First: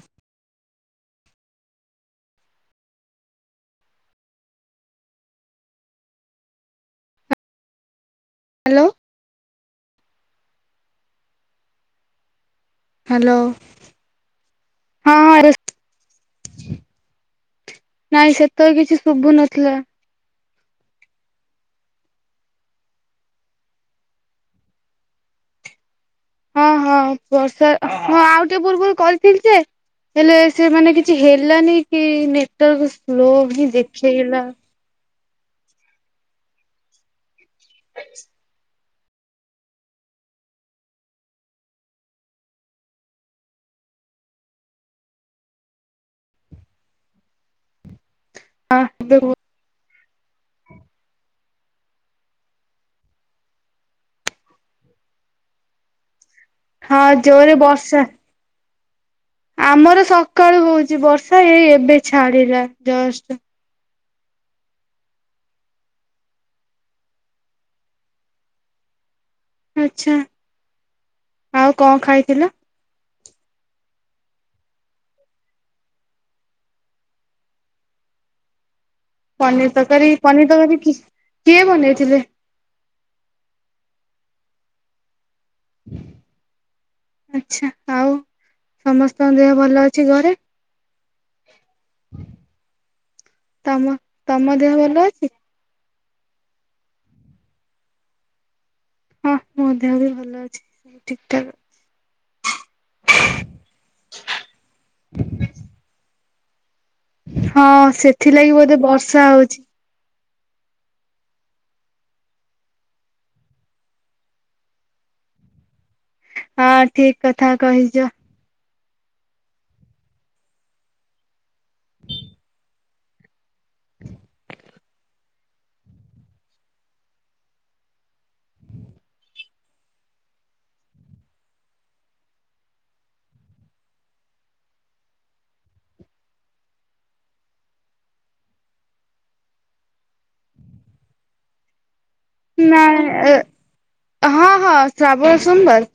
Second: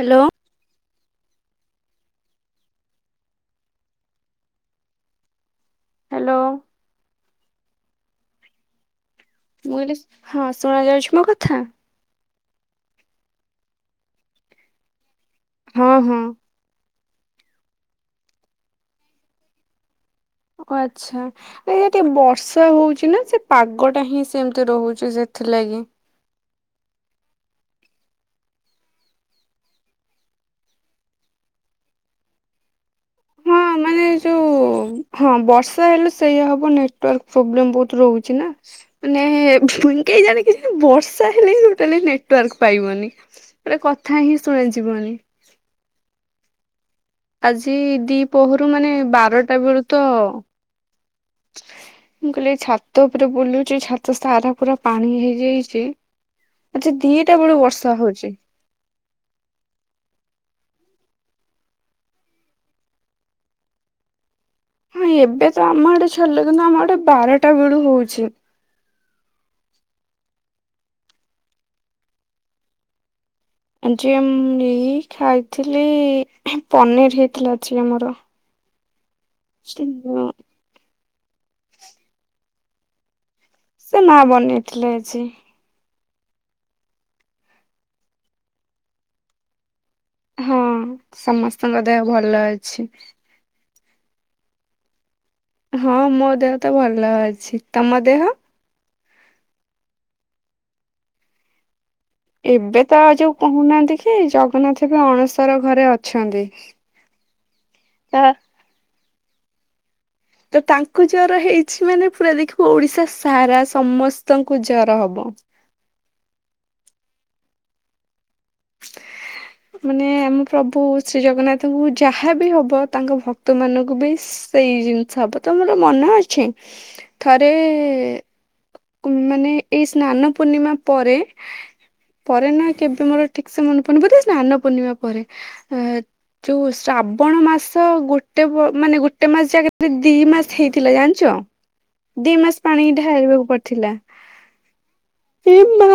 Hello. Hello. Hello. ମୁଁ କହିଲି ହଁ ଶୁଣା ଯାଉଛି ମୋ କଥା। ହାଲୋ ହଁ ହଁ ରେସ ହଁ ହଁ। ନାଇଁ ସେତବେଳେ କିଛି ଶୁଭୁ ନଥିଲା। ଓ ଆଚ୍ଛା। ଟିକେ ବର୍ଷା ହଉଛି ନା ସେ ପାଗ ଟା ହିଁ ସେମତି ରହୁଛି ସେଥିଲାଗି। ହଁ ହଁ ବର୍ଷା ହଁ ଆଉ ଟିକେ ପୂର୍ବରୁ କରିଥିଲି ଯେ ହେଲେ ସେମାନେ କିଛି ହେଲାନି କି ନେଟୱାର୍ ସ୍ଲୋ ହଁ ହିଁ ମାନେ ଯୋଉ ଦେଖେଇଲା! ହଁ ବର୍ଷା ହେଲେ ସେଇୟା ହବ ନେଟୱାର୍କ ପ୍ରୋବ୍ଲେମ ବହୁତ ରହୁଛି ନା। ମାନେ କେଜାଣି ବର୍ଷା ହେଲେ ଟୋଟାଲି ନେଟୱର୍କ ପାଇବନି। ଗୋଟେ କଥା ହିଁ ଶୁଣାଯିବନି। ଆଜି ଦିପହରୁ ମାନେ ବାରଟା ବେଳୁ ତ ମୁଁ କହିଲି ଛାତ ଉପରେ ବୁଲୁଛି ଛାତ ସାରା ପୁରା ପାଣି ହେଇଯାଇଛି। ଆଜି ହଁ ଦିଟା ଜୋରେ ବେଳୁ ବର୍ଷା ହଉଛି। ଆମର ସକାଳୁ ହଉଚି ବର୍ଷା ଏଇ ଏବେ ଛାଡିଲା ଜଷ୍ଟ। ହଁ ଏବେ ତ ଆମ ଆଡେ ଛାଡିଲା କିନ୍ତୁ ଆମ ଆଡେ ବାରଟା ବେଳୁ ହଉଛି। ଆଚ୍ଛା ଆଉ କଣ ଖାଇଥିଲ? ଆଜି ମଁ ଏଇ ଖାଇଥିଲି ପନିର ହେଇଥିଲା ଆଜି ଆମର। ପନିର ତରକାରୀ ପନିର ତରକାରୀ କି କିଏ ବନେଇଥିଲେ? ସେ ମା ବନେଇଥିଲେ ଆଜି। ଆଛା ଆଉ ସମସ୍ତଙ୍କ ଦେହ ଭଲ ଅ ହଁ ସମସ୍ତଙ୍କ ଦେହ ଭଲ ଅଛି। ତମ ତମ ଦେହ ଭଲ ଅଛି? ହଁ ମୋ ଦେହ ତ ଭଲ ଅଛି ତମ ଦେହ? ହଁ ମୋ ଦେହ ବି ଭଲ ଅଛି ସବୁ ଠିକଠାକ ଏବେ ତ ଆଉ ଯୋଉ କୋହୁନାହାନ୍ତି କି ଜଗନ୍ନାଥ ଏବେ ଅଣସର ଘରେ ଅଛନ୍ତି ହଁ ସେଥିଲାଗି ବୋଧେ ବର୍ଷା ହୋଉଚି। ତ ତାଙ୍କୁ ଜର ହେଇଚି ମାନେ ପୁରା ଦେଖିବୁ ଓଡିଶା ସାରା ସମସ୍ତଙ୍କୁ ଜର ହବ। ହଁ ଠିକ କଥା କହିଚ। ମାନେ ଆମ ପ୍ରଭୁ ଶ୍ରୀ ଜଗନ୍ନାଥଙ୍କୁ ଯାହାବି ହବ ତାଙ୍କ ଭକ୍ ତମାନଙ୍କୁ ବି ସେଇ ଜିନଷ ହବ ତମର ମନେ ଅଛି ଥରେ ଉଁ ମାନେ ଏଇ ସ୍ନାନ ପୂର୍ଣ୍ଣିମା ପରେ ପରେ ନା କେବେ ମୋର ଠିକ ସେ ମନେ ପଡୁନି ବଧେ ସ୍ନାନ ପୂର୍ଣ୍ଣିମା ପରେ ଆ ଯୋଉଁ ଶ୍ରାବଣ ମାସ ଗୋଟେ ପ ମାନେ ଗୋଟେ ମାସ ଯା କେତେ ଦିଇ ମାସ ହେଇଥିଲା ଜାଣିଚ? ହ [unintelligible] ଦିଇ ମାସ ନା ପାଣି ଢାଳିବାକୁ ପଡଥିଲା ହଁ ହଁ ଶ୍ରାବଣ ସୋମବାର ଏମା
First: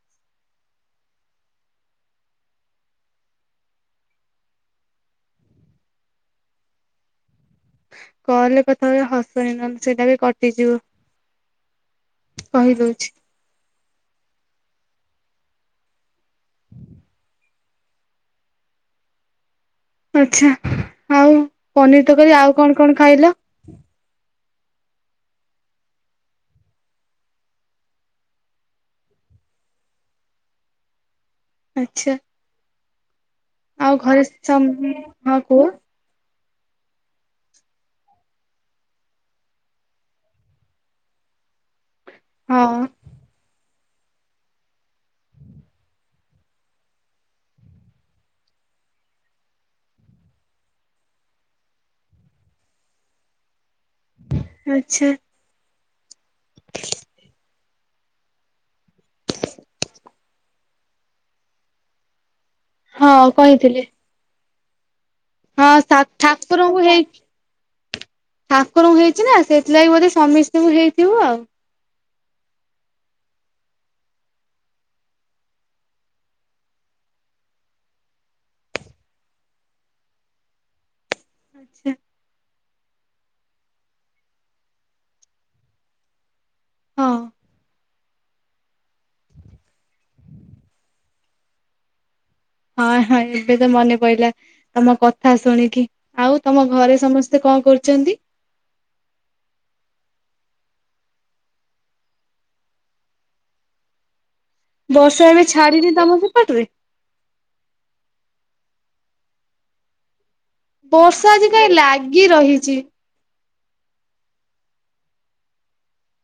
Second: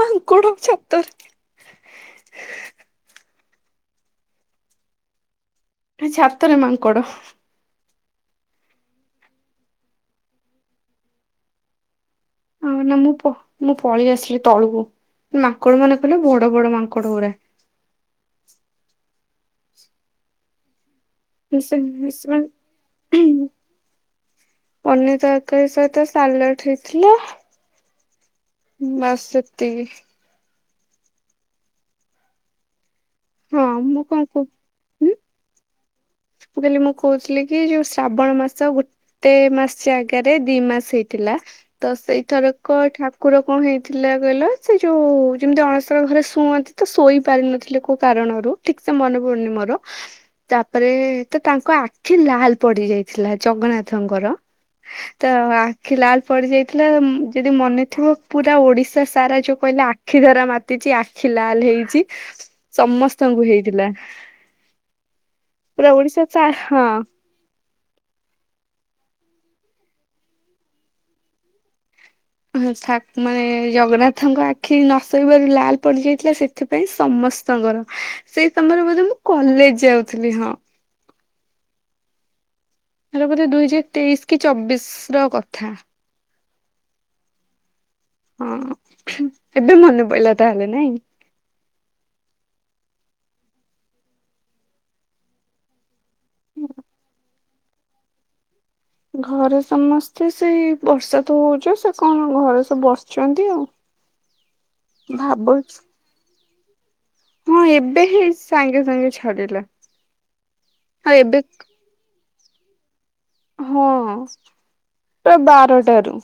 ମା ଙ୍କଡ ଛାତରେ ଛାତରେ ମାଙ୍କଡ। କଲରେ କଥା ବେଳେ ହସନି ନହଲେ ସେଇଟା ବି କଟିଯିବ। ଅଁ ନା କହିଦଉଛି ମୁଁ ପ ମୁଁ ପଳିଆସିଲି ତଳକୁ ମାଙ୍କଡମାନେ ଥିଲେ ବଡ ବଡ ମାଙ୍କଡଗୁରା। ଆଚ୍ଛା ଆଉ ସେ ପନିର ତରକାରୀ ସେମାନେ ଆଉ କଣ କଣ ଖାଇଲ? ପନିର ତରକାରୀ ସହିତ ସାଲାଡ ହେଇଥିଲା। ବାସ୍ ସେତିକି। ଆଚ୍ଛା। ହଁ ଆଉ ମୁଁ କଣ ଘରେ କହୁ ସମ୍ ଉଁ ହଁ କୁହ। ମୁଁ କହିଲି ମୁଁ କୋହୁଥୁଲି କି ଯୋଉ ଶ୍ରାବଣ ମାସ ଗୋ ଟେ ମାସିଆ ଆଗାରେ ଦି ମାସ ହେଇଥିଲା ତ ହଁ ସେଇଥରକ ଠାକୁର କଣ ହେଇ ଥିଲା କହିଲ ସେଇ ଯୋଉ ଯେମିତି ଅଣସର ଘରେ ଶୁଅନ୍ତି ତ ଶୋଇ ପାରିିନଥିଲେ କୋଉ କାରଣରୁ। ଠିକସେ ମନେ ପଡୁନି ମୋର ପରେ ତ ତାଙ୍କ ଆଖି ଲାଲ ପଡି ଯାଇଥିଲା ଜଗନ୍ନା ଥଙ୍କର ଆଚ୍ଛା ତ ଆ ଖି ଲାଲ ପଡି ଯାଇଥିଲା ଉଁମ୍ ଯଦି ମନେଥିବ ପୁରା ଓଡିଶା ସାରା ଯୋଉ କହିଲେ ଆ ଆଖି ଧରା ମାତିଚି ଆଖି ଲାଲ ହେଇଚି ହଁ ସମସ୍ତଙ୍କୁ କହିଥିଲି ହେଇଥିଲା। ହଁ ପୁରା ସା ଓଡିଶା ଠାକୁରଙ୍କୁ ହଁ ହେଇ ଠାକୁରଙ୍କୁ ହେଇଚି ନା ସେଇଥିଲାଗି ବୋଧେ ସମିସ୍ତିଙ୍କୁ ହେଇଥିବୁ ଆଉ। ହଁ ଠାକ୍ ମାନେ ଜଗନ୍ନାଥଙ୍କ ଆଖି ନଶୋଇବାରୁ ଲାଲ ପଡିଯାଇଥିଲା ସେ ଏଥିପାଇଁ ସମସ୍ତଙ୍କର ସେଇ ସମୟରେ ବୋଧେ ମୁଁ କଲେଜ ଯାଉଥୁଲି ହଁ। ଆଚ୍ଛା। ଏରା ବୋଧେ ଦୁଇ ହଜାର ତେଇଶି କି ଚବିଶର କଥା। ହଁ। ହଁ ଏବେ ମନେ ପଇଲା ତାହେଲେ ନାଇଁ। ହଁ ହଁ ଏବେ ତ ମନେ ପଇଲା ତମ କଥା ଶୁଣିକି ଆଉ ତମ ଘରେ ସମସ୍ ତେ କଣ କରୁଚନ୍ତି? ଘରେ ସମସ୍ତେ ସେଇ ବର୍ଷା ତ ହୋଉଚି ଆଉ ସେ କଣ ଘରେ ସବୁ ବସିଚନ୍ତି ଆଉ। ବର୍ଷା ଏବେ ଭାବୁଛି ଛାଡିନି ତମ ସେପଟରେ? ହଁ ଏବେ ହିଁ ସାଙ୍ଗେ ସାଙ୍ଗେ ଛାଡିଲା। ଆଉ ବର୍ଷା ଏବେ ଆଜି କାଇଁ ଲାଗି ରହିଚି। ହଁ ପ୍ରାୟ ବାରଟାରୁ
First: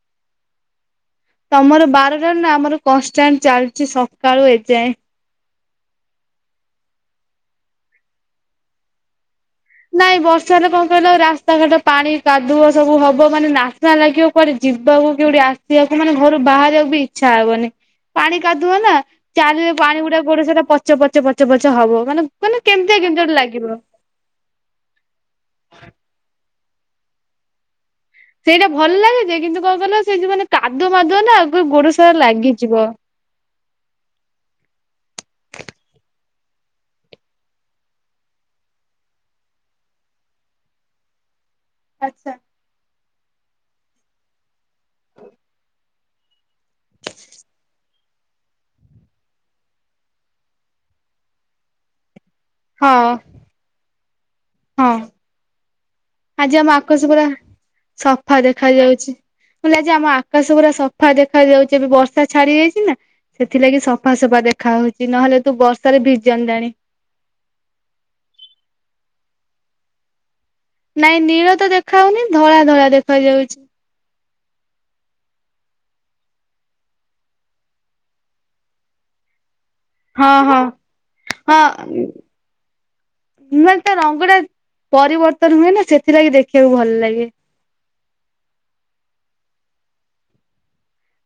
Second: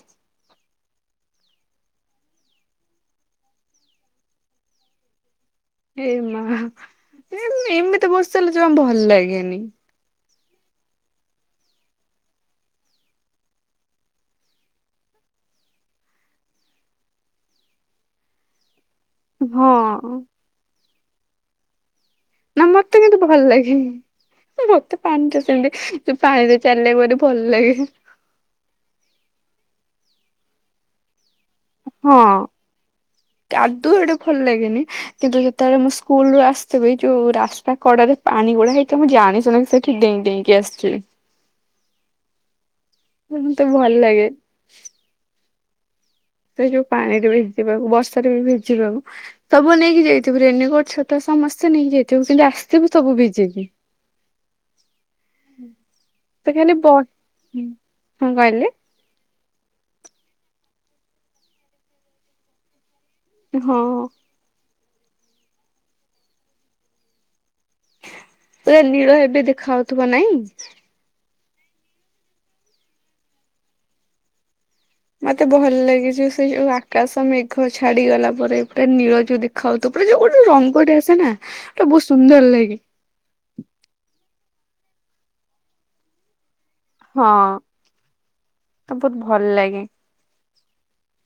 ତମର ବାରଟାରୁ ନା ଆମର କଁଷ୍ଟାଣ୍ଟ ଚାଲଚି ସକାଳୁ ଏଯାଏଁ। ଏ ମାଆ ନାଇଁ କଣ ଏମିତି ବର୍ଷା ହେଲେ ଜମା ଭଲ ଲାଗେନି। ନାଇଁ ବର୍ଷା ହେଲେ କଣ କହିଲା ରାସ୍ତାଘାଟ ପାଣି କାଦୁଅ ସବୁ ହବ ମାନେ ନାସ୍ନା ଲାଗିବ। କୁଆଡେ ଯିବାକୁ କେଉଠି ଆସିବାକୁ ମାନେ ଘରୁ ବାହାରିବାକୁ ବି ଇଚ୍ଛା ହବନି। ପାଣି କାଦୁଅ ନା। ହଁ ଚାରିଆଡେ ପାଣି ଗୁଡା ଗୋଡ ସେଟା ପଚ ପଚ ପଚ ପଚ ହବ ମାନେ ମାନେ ନା କେମିତିଆ ମତେ କିନ୍ତୁ କେମିତିଆ ଗୋଟେ ଭଲ ଲାଗିବ। ଲାଗେନି। ମତେ ପାଣିରେ ସେମିତି ପାଣିରେ ଚାଲିଲ ଭଲ ଲାଗେ। ସେଇଟା ଭଲ ଲାଗେ ଯେ କିନ୍ତୁ କଣ କହିଲ ସେଇ ଯଉ ମାନେ କାଦୁଅ ମାଦୁଅ ନା ଆଉ ଗୋଡ ସାରା ହଁ ଲାଗିଯିବ। କାଦୁଅ ଗୁଡା ଭଲ ଲାଗେନି କିନ୍ତୁ ଯେତେବେଳେ ମୁଁ ସ୍କୁଲ ରୁ ଆସିଥିବି ଯୋଉ ରାସ୍ତା କଡାରେ ପାଣି ଗୁଡା ହେଇଛି ତ ମୁଁ ଜାଣିିଶୁଣି ସେଠି ଡେଇଁ ଡେଇଁ କି ଆସୁଥିବି। ଆଚ୍ଛା। ମତେ ତ ଭଲ ଲାଗେ। ହଉ ସେ ଯୋଉ ପାଣି ରେ ଭିଜିବାକୁ ବର୍ଷାରେ ବି ଭିଜିବାକୁ। ସବୁ ନେଇକି ଯାଇଥିବୁ ରେନିକୋଟ ଛତା ସମସ୍ତେ ନେଇକି ଯାଇଥିବୁ କିନ୍ତୁ ଆସିଥିବୁ ହଁ ସବୁ ଭିଜିକି। ହଁ ତ ଆଜି ଖାଲି ଆମ ବ ଆକାଶ ପୁରା ହଁ ସଫା କହିଲେ ଦେଖା ଯାଉଛି। ମୁଁ କହିଲି ଯେ ଆମ ଆକାଶ ପୁରା ସଫା ଦେଖା ଯାଉଛି ଏବେ ବର୍ଷା ଛାଡି ଯାଇଛି ନା। ହଁ ସେଥିଲାଗି ସଫା ସଫା ଦେଖା ହଉଛି ନହେଲେ ତୁ ବର୍ଷାରେ ଭିଜନ୍ତାଣି। ପୁରା ନୀଳ ଏବେ ଦେଖା ହଉଥିବ ନାଇଁ। ନାଇଁ ନୀଳ ତ ଦେଖାହଉନି ଧଳା ଧଳା ଦେଖା ଯାଉଛି। ମତେ ଭଲ ଲାଗେ ସେ ସେଉ ଆକାଶ ମେଘ ଛାଡିଗଲା ପରେ ପୁରା ନୀଳ ଯୋଉ ଦେଖା ଖାଉଥିବ ପୁରା ଯୋଉ ହଁ ଗୋଟେ ହଁ ରଙ୍ଗଟେ ଆସେ ନା ହଁ ଟା ବହୁତ ସୁନ୍ଦର ଲାଗେ। ମାନେ ତା ରଙ୍ଗ ଟା ପରିବର୍ତ୍ତନ ହୁଏ ନା ସେଥିଲାଗି ଦେଖିବାକୁ ଭଲ ଲା ହଁ ଆଉ ବହୁତ ଭଲ ଲାଗେ।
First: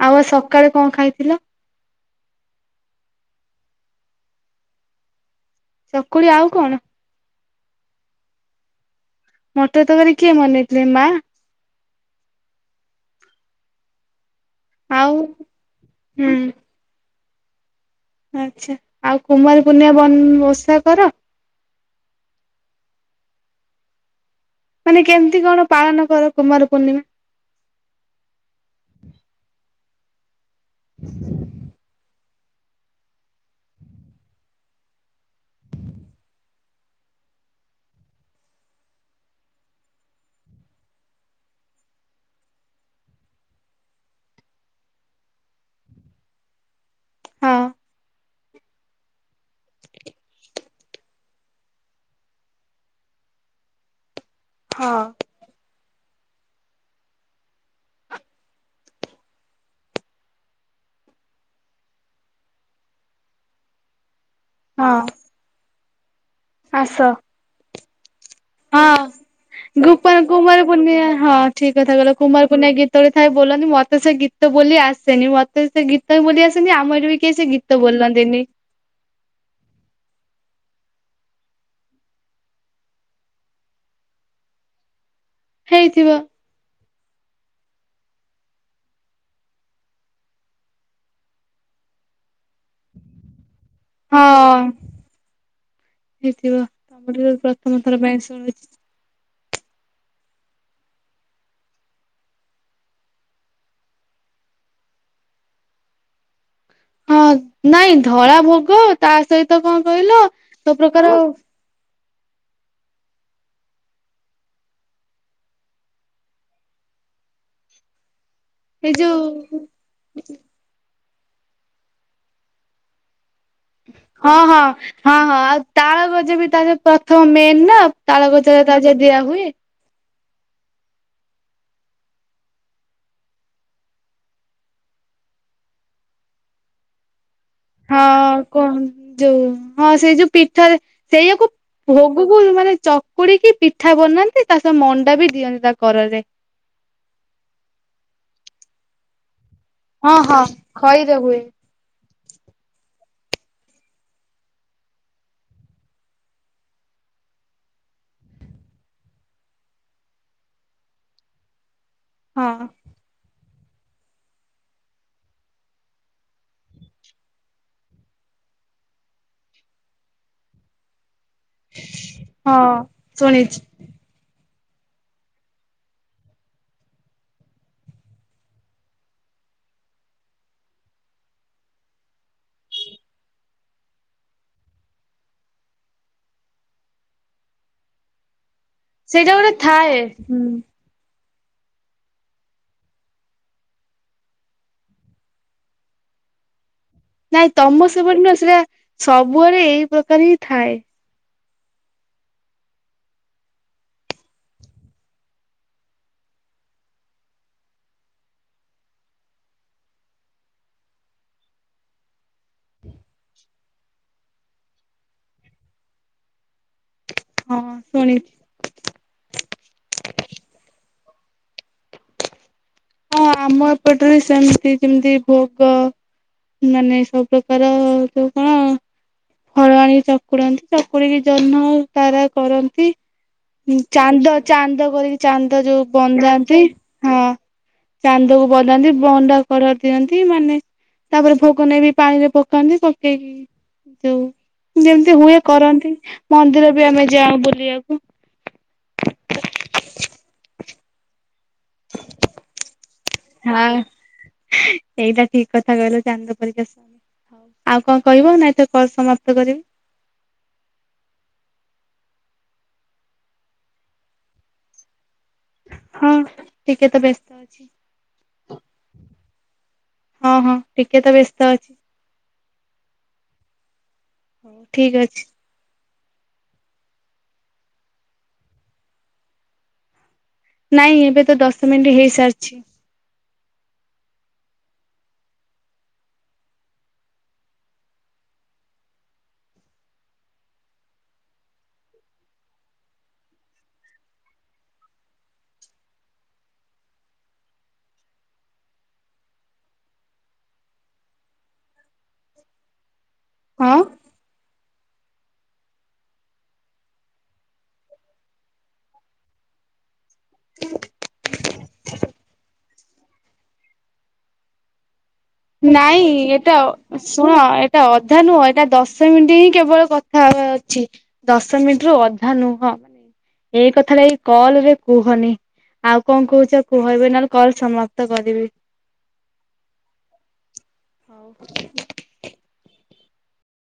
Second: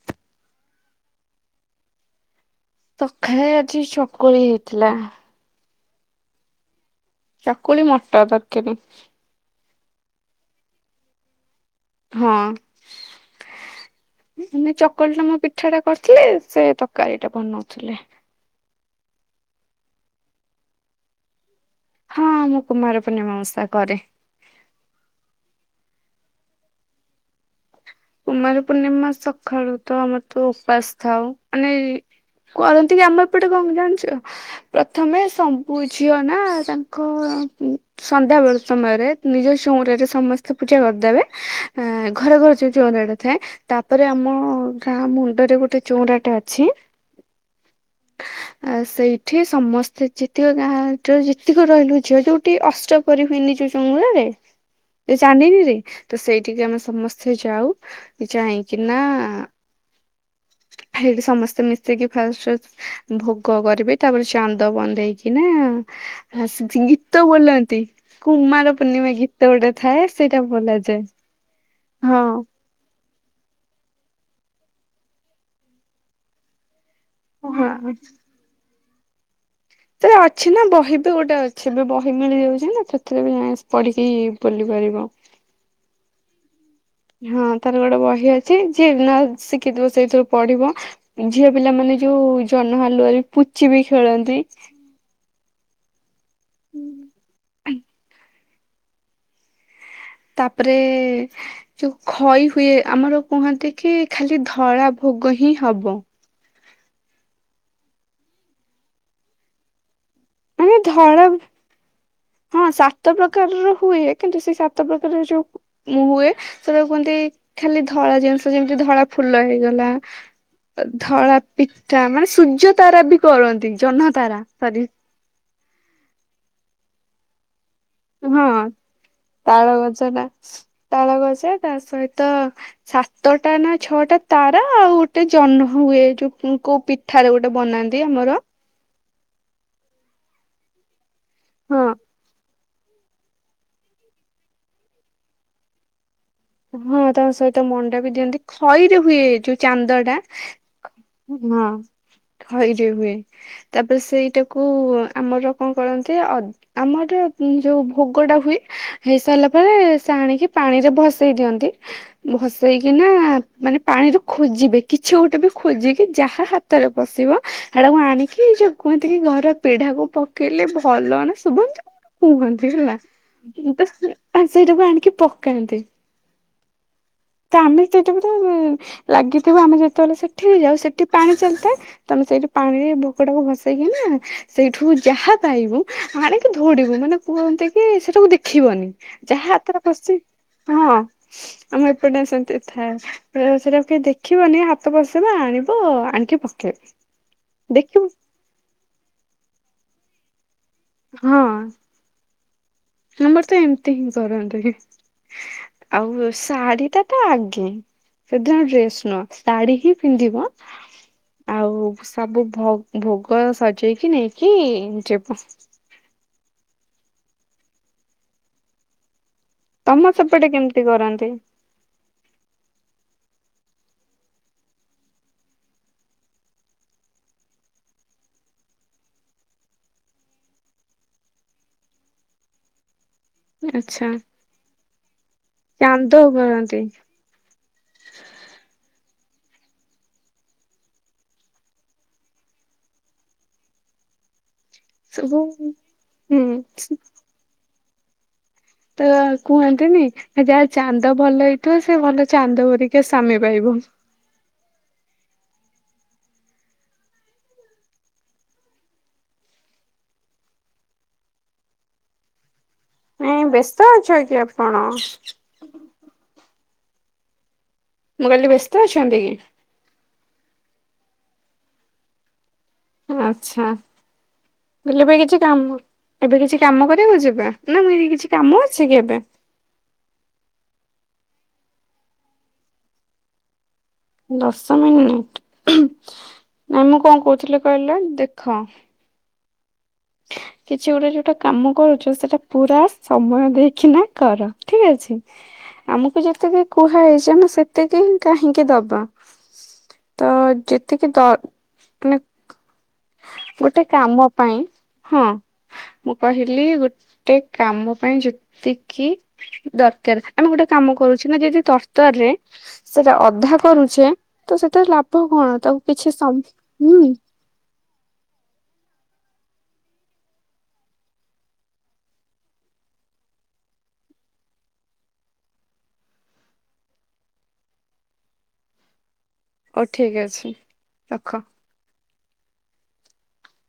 ଆଉ ସକାଳେ କଣ ଖାଇଥିଲ? ସଖାଳେ ଆଜି ଚକୁଳି ହେଇଥିଲା। ଚକୁଳି ଆଉ କଣ? ଚାକୁଳି ମଟର ତରକାରୀ। ମଟର ତରକାରୀ କିଏ ବନେଇଥିଲେ ମା? ହଁ ମାନେ ଆଉ ଚକୁଳି ଟା ମୁଁ ପିଠା ଟା କରିଥିଲି ହୁଁ ସେ ତ କାରୀଟା ବନଉଥିଲେ। ଆଚ୍ଛା ଆଉ କୁମାରୀ ପୂର୍ଣ୍ଣିମା ବନ୍ ଓଷା କର। ହଁ ମୁଁ କୁମାର ପୂର୍ଣ୍ଣିମା ଓଷା କରେ। ମାନେ କେମିତି କଣ ପାଳନ କର କୁମାର ପୂର୍ଣ୍ଣିମା? କୁମାର ପୂର୍ଣିମା ସଖାଳୁ ତ ଆମର ତ ଉପାସ ଥାଉ ମାନେ ଇ କରନ୍ତି କି ଆମ ଏପଟେ କଣ ହୁଏ ଜାଣିଛ? ପ୍ରଥମେ ସମ୍ପୁ ଝିଅ ନା ତାଙ୍କ ସନ୍ଧ୍ୟାବେଳ ସମୟରେ ନିଜ ଚଉଁରାରେ ସମସ୍ତେ ପୂଜା କରିଦେବେ ଆ ଘରେ ଘରେ ଯି ଚଉଁରାଟା ଥାଏ ତାପରେ ଆମ ଗାଁ ମୁଣ୍ଡରେ ଗୋଟେ ଚଉଁରାଟେ ଅଛି। ହଁ। ଆ ସେଇଠି ସମସ୍ତେ ଯେତିକ ଗାଁ ଠ ଯେତିକି ରହିଲୁ ଝିଅ ଯୋଉଠି ଅଷ୍ଟ କରିହୁଏନି ଯୋଉ ଚଉଁରାରେ ହଁ। ଏଇ ଚାନ୍ଦିନିରେ ତ ସେଇଠିକି ଆମେ ସମସ୍ତେ ଯାଉ ଜାହିଁକିନା ହେଇଠି ସମସ୍ତେ ମିଶିକି ଫାଷ୍ଟ ଭୋଗ କରିବି। ତାପରେ ଚାନ୍ଦ ହଁ ବନ୍ଧେଇକି ନା ଆସ ଗୀତ ବୋଲନ୍ତି। କୁମାର ପୂର୍ଣ୍ଣିମା ହଁ ଗୀତ ଗୋଟେ ଗୁପା ଥାଏ ସେଇଟା କୁମାର ବୋଲାଯାଏ। ପୂର୍ଣ୍ଣିମା ହଁ ଠିକ କଥା କହିଲ ହଁ କୁମାର ପୁନେଇଁ ଗି ହେତବେଳେ ଥାଏ ବୋଲନ୍ତି ମତେ ସେ ଗୀତ ବୋଲି ଆସେନି ମତେ ସେ ଗୀତ ବି ବୋଲି ଆସେନି ଆମରଏଯୋଉ ବି କିଏ ସେ ଗୀତ ହଁ ବୋଲନ୍ତିନି? ସେତେଏଳେ ଅଛି ନା ବହି ବି ଗୋଟେ ଅଛି ବି ବହି ମିଳିଯାଉଛି ନା ସେଥିରେ ବି ଯଣେ ପଢିକି ବୁଲି ପାରିବ। ହେଇଥିବ। ହଁ ତାର ଗୋଟେ ବହି ଅଛି ଯିଏ ନ ଶିଖିଥିବ ସେଇଥିରୁ ପଢିବ। ଝିଅ ପିଲା ମାନେ ଯୋଉ ଜହ୍ନ ହଲୁଆରେ ପୁଚି ବି ଖେଳନ୍ତି। ହଁ ହେଇଥିବ ତମ ଠାରୁ ପ୍ରଥମ ଥର ପାଇଁ ଶୁଣି ତାପରେ ଯଉ ଖଇ ହୁଏ ଆମର କୁହନ୍ତି କି ଖାଲି ଧଳା ଭୋଗ ହିଁ ହବ। ହଁ ନାଇଁ ଧଳା ଭୋଗ ତା ସହିତ କଣ କହିଲ ନାଇଁ ସବୁ ପ୍ରକାର ଧଳା ହଁ ସାତ ପ୍ରକାରର ହୁଏ କିନ୍ତୁ ସେ ସାତ ପ୍ରକାରରେ ଯୋଉ ମୁଁ ହୁଏ ସେଟାକୁ କୁହନ୍ତି ଖାଲି ଧଳା ଜିନିଷ ଯେମିତି ଏଇ ଧଳା ଫୁଲ ଯୋଉ ହେଇଗଲା। ତ ଧଳା ପିତା ମାନେ ସୂର୍ଯ୍ୟ ତାରା ବି କରନ୍ତି। ଜହ୍ନ ହଁ ତାରା ହଁ ସରି ହଁ ହଁ ଆଉ ତାଳ ଗଜ ବି ତା ପ୍ରଥମ ମେନ୍ ନା। ତାଳ ହଁ ଗଜାରେ ତା ଯ ଦିଆ ହୁଏ। ତାଳ ଗଜାଟା ତାଳ ଗଜା ତା ସହିତ ସାତଟା ନା ଛଅଟା ତାରା ଆଉ ଗୋଟେ ଜହ୍ନ ହୁଏ ଯୋଉ କୋଉ ପି ଠାରେ ଗୋଟେ ବନାନ୍ତି ଆମର। ହଁ କଣ ଯୋଉ ହଁ ସେଇ ଯୋଉ ପିଠା ରେ ସେଇଆକୁ ହଁ ଭୋ ଗୁ କୁ ମାନେ ଚକୁଡିକି ପିଠା ବନାନ୍ତି ତା ସହ ମଣ୍ଡା ବି ଦିଅନ୍ତି ତା କରରେ। ହଁ ତା ସହିତ ମଣ୍ଡା ବି ଦିଅନ୍ତି ଖଇରେ ହୁଏ ଯୋଉ ଚାନ୍ଦ ଟା ହଁ ହଁ ଖଇରେ ହୁଏ। ହଁ ଖଇରେ ହୁଏ। ତାପ୍ରେ ସେଇଟାକୁ ଆମର କଣ କରନ୍ତି ଅ ଆମର ଯୋଉ ଭୋଗୋ ଟା ହୁଏ ହେଇ ସାର୍ଲା ପରେ ସେ ଆଣିକି ପାଣି ରେ ଭସ୍ ସେଇ ଦିଅନ୍ତି, ହଁ ଭସେଇକି ନା ମାନେ ପାଣିରୁ ଖୋଜିବେ କିଛି ଗୋଟେ ବି ଖୋଜିକି ଯାହା ହାତରେ ବସିବ ହେଟାକୁ ଆଣିକି ଏଇ ଯୋଉ କୁହନ୍ତି କି ଘର ପେଢାକୁ ପକେଇଲେ ଭଲ ନା। ଶୁଭ ହଁ କୁହନ୍ତି ହେଲା ଶୁଣିଛି ତ ସେଇଟାକୁ ଆଣିକି ପକାନ୍ତି। ତ ଆମେ [unintelligible] ଲାଗିଥିବୁ ଆମେ ଯେତେବେଳେ ସେଠି ଯାଉ ସେଠି ପାଣି ଚାଲ୍ଥାଏ। ତମେ ସେଇଠି ପାଣିରେ ଭୋକ ଟାକୁ ଭସେଇକି ନା ସେଇଠୁ ଯାହା ପାଇବୁ ଆଣିକି ଧୌଡିବୁ ମାନେ କୁହନ୍ତି କି ସେଟାକୁ ଦେଖିବନି। ଯାହା ହାତରେ ପସ୍ଚି ହୁଁ। ହଁ। ଆମ ଏପଟେ ସେମ୍ତି ଥାଏ ସେଟାକୁ କେହି ଦେଖିବନି ହାତ ପସେଇବା ଆଣିବ ଆଣିକି ପ କେଇବ। ନାଇଁ ତମ ସେପଟେ ନୁଅଁ ସେଇଟା ସବୁଆରେ ଏଇ ପ୍ରକାର ହିଁ ଥାଏ। ହଁ। ଆମର ତ ଏମ୍ତି ହିଁ କରନ୍ତି ଆଉ ଶାଢୀ ଟା ତ ଆଗେ। ସେଦିନ ଡ୍ରେସ୍ ନୁହଁ ଶାଢୀ ହିଁ ପିନ୍ଧିବ। ଆଉ ସବୁ ଭ ଭୋଗ ସଜେଇକି ନେଇକି ଯିବ। ହଁ ଶୁଣି ତମ ସେପଟେ କେମ୍ତି କରନ୍ତି। ହଁ ଆମ ଏପଟ୍ରେ ସେମ୍ତି ଯେମ୍ତି ଭୋଗ। ମାନେ ସବୁ ପ୍ରକାର ଯୋଉ କଣ। ହଳ ଆଣିକି ଚକୁଡନ୍ତି ଚକୁଡିକି ଜହ୍ନ ତାରା କରନ୍ତି। ଆଚ୍ଛା। ଚାନ୍ଦ ଚାନ୍ଦ କରିକି ଚାନ୍ଦ ଯୋଉ ଚାନ୍ଦ ବନ୍ଦାନ୍ତି କରନ୍ତି ହଁ। ଚାନ୍ଦକୁ ବନାନ୍ତି ବଣ୍ଡା କର ଦିଅନ୍ତି ମାନେ। ତାପ୍ରେ ଭୋଗ ନେଇବି ପାଣିରେ ପକାନ୍ତି ପକେଇକି ଯୋଉ। ଯେମ୍ତି ହୁଏ ସବୁ କରନ୍ତି ହୁଁ ମନ୍ଦିର ବି ଆମେ ଯାଉ ବୁଲିବାକୁ। ତ କୁହନ୍ତିନି ଯାହା ଚାନ୍ଦ ଭଲ ହେଇ ଥିବ ସେ ଭଲ ଚାନ୍ଦ ପରିକା ସାମି ହଁ ପାଇବ। ଏଇଟା ଠିକ୍ କଥା କହିଲ ଚାନ୍ଦ ପରୀକା ସ୍ ଆଉ କଣ କହିବ ନା ଏଇଥର କଲ୍ ସମାପ୍ତ କରିବି। ନାଇଁ ବ୍ୟସ୍ତ ଅଛ କି ଆପଣ। ହଁ ଟିକେ ତ ବ୍ୟସ୍ତ ଅଛି। ମୁଁ କଇଲିି ବ୍ୟସ୍ତ ଅଛନ୍ତି କି। ହଁ ହଁ ଟିକେ ତ ବ୍ୟସ୍ତ ଅଛି। ଆଛା ହଉ ଠିକ୍ ବିଲ ପାଇଁ ଅଛି କିଛି। କ ଏବେ କିଛି କାମ କରିବା ଯିବେ ନାଁ ମୁକଇଲି କିଛି କାମ ଅଛି କି ଏବେ। ନାଇଁ ଏବେ ତ ଦଶ ମିନିଟ୍ ହେଇସାରିଛି। ଦଶ ମିନିଟ୍ ଆମେ କଣ କହୁଥିଲି କହିଲ ଦେଖ [inaudible] କିଛି ଗୋଟେ ଯୋଉଟା କାମ କରୁଛ ସେଟା ପୁରା ସମୟ ଦେଇକିନା କର ଠିକ୍ ଅଛି। ଆମକୁ ଯେତିକି କୁହା ହେଇଛି ଆମେ ସେତିକି କାହିଁକି ଦବା। ତ ଯେତିକି ଦ ମାନେ ହଁ ଗୋଟେ କାମ ପାଇଁ ହଁ। ମୁଁ କହିଲି ଗୋଟେ କାମ ପାଇଁ ଯେତିକି ଦରକାର ଆମେ ଗୋଟେ କାମ କରୁଛେ ନା ଯଦି ତରତରରେ ସେଟା ଅଧା କରୁଛେ ତ ସେଟା ଲା ନାଇଁ ଏଟା ଶୁଣ ଏ ଏଟା ଅଧା ନୁହଁ ଏଇଟା ଦଶ ମିନିଟ୍ ହିଁ କେବଳ କଥା ହବାର ଅଛି। ଦଶ ମିନିଟ୍ ରୁ ଅଧା ନୁହଁ ଏଇ କଥାଟା ଏଇ କଲ୍ ରେ କୁହନି। ଆଉ କଣ କହୁଛ କୁହ ଏବେ ନହେଲେ କଲ୍ ସମାପ୍ତ କରିବି। ହଉ ଠିକ୍ ଅଛି। ହଉ। ରଖ।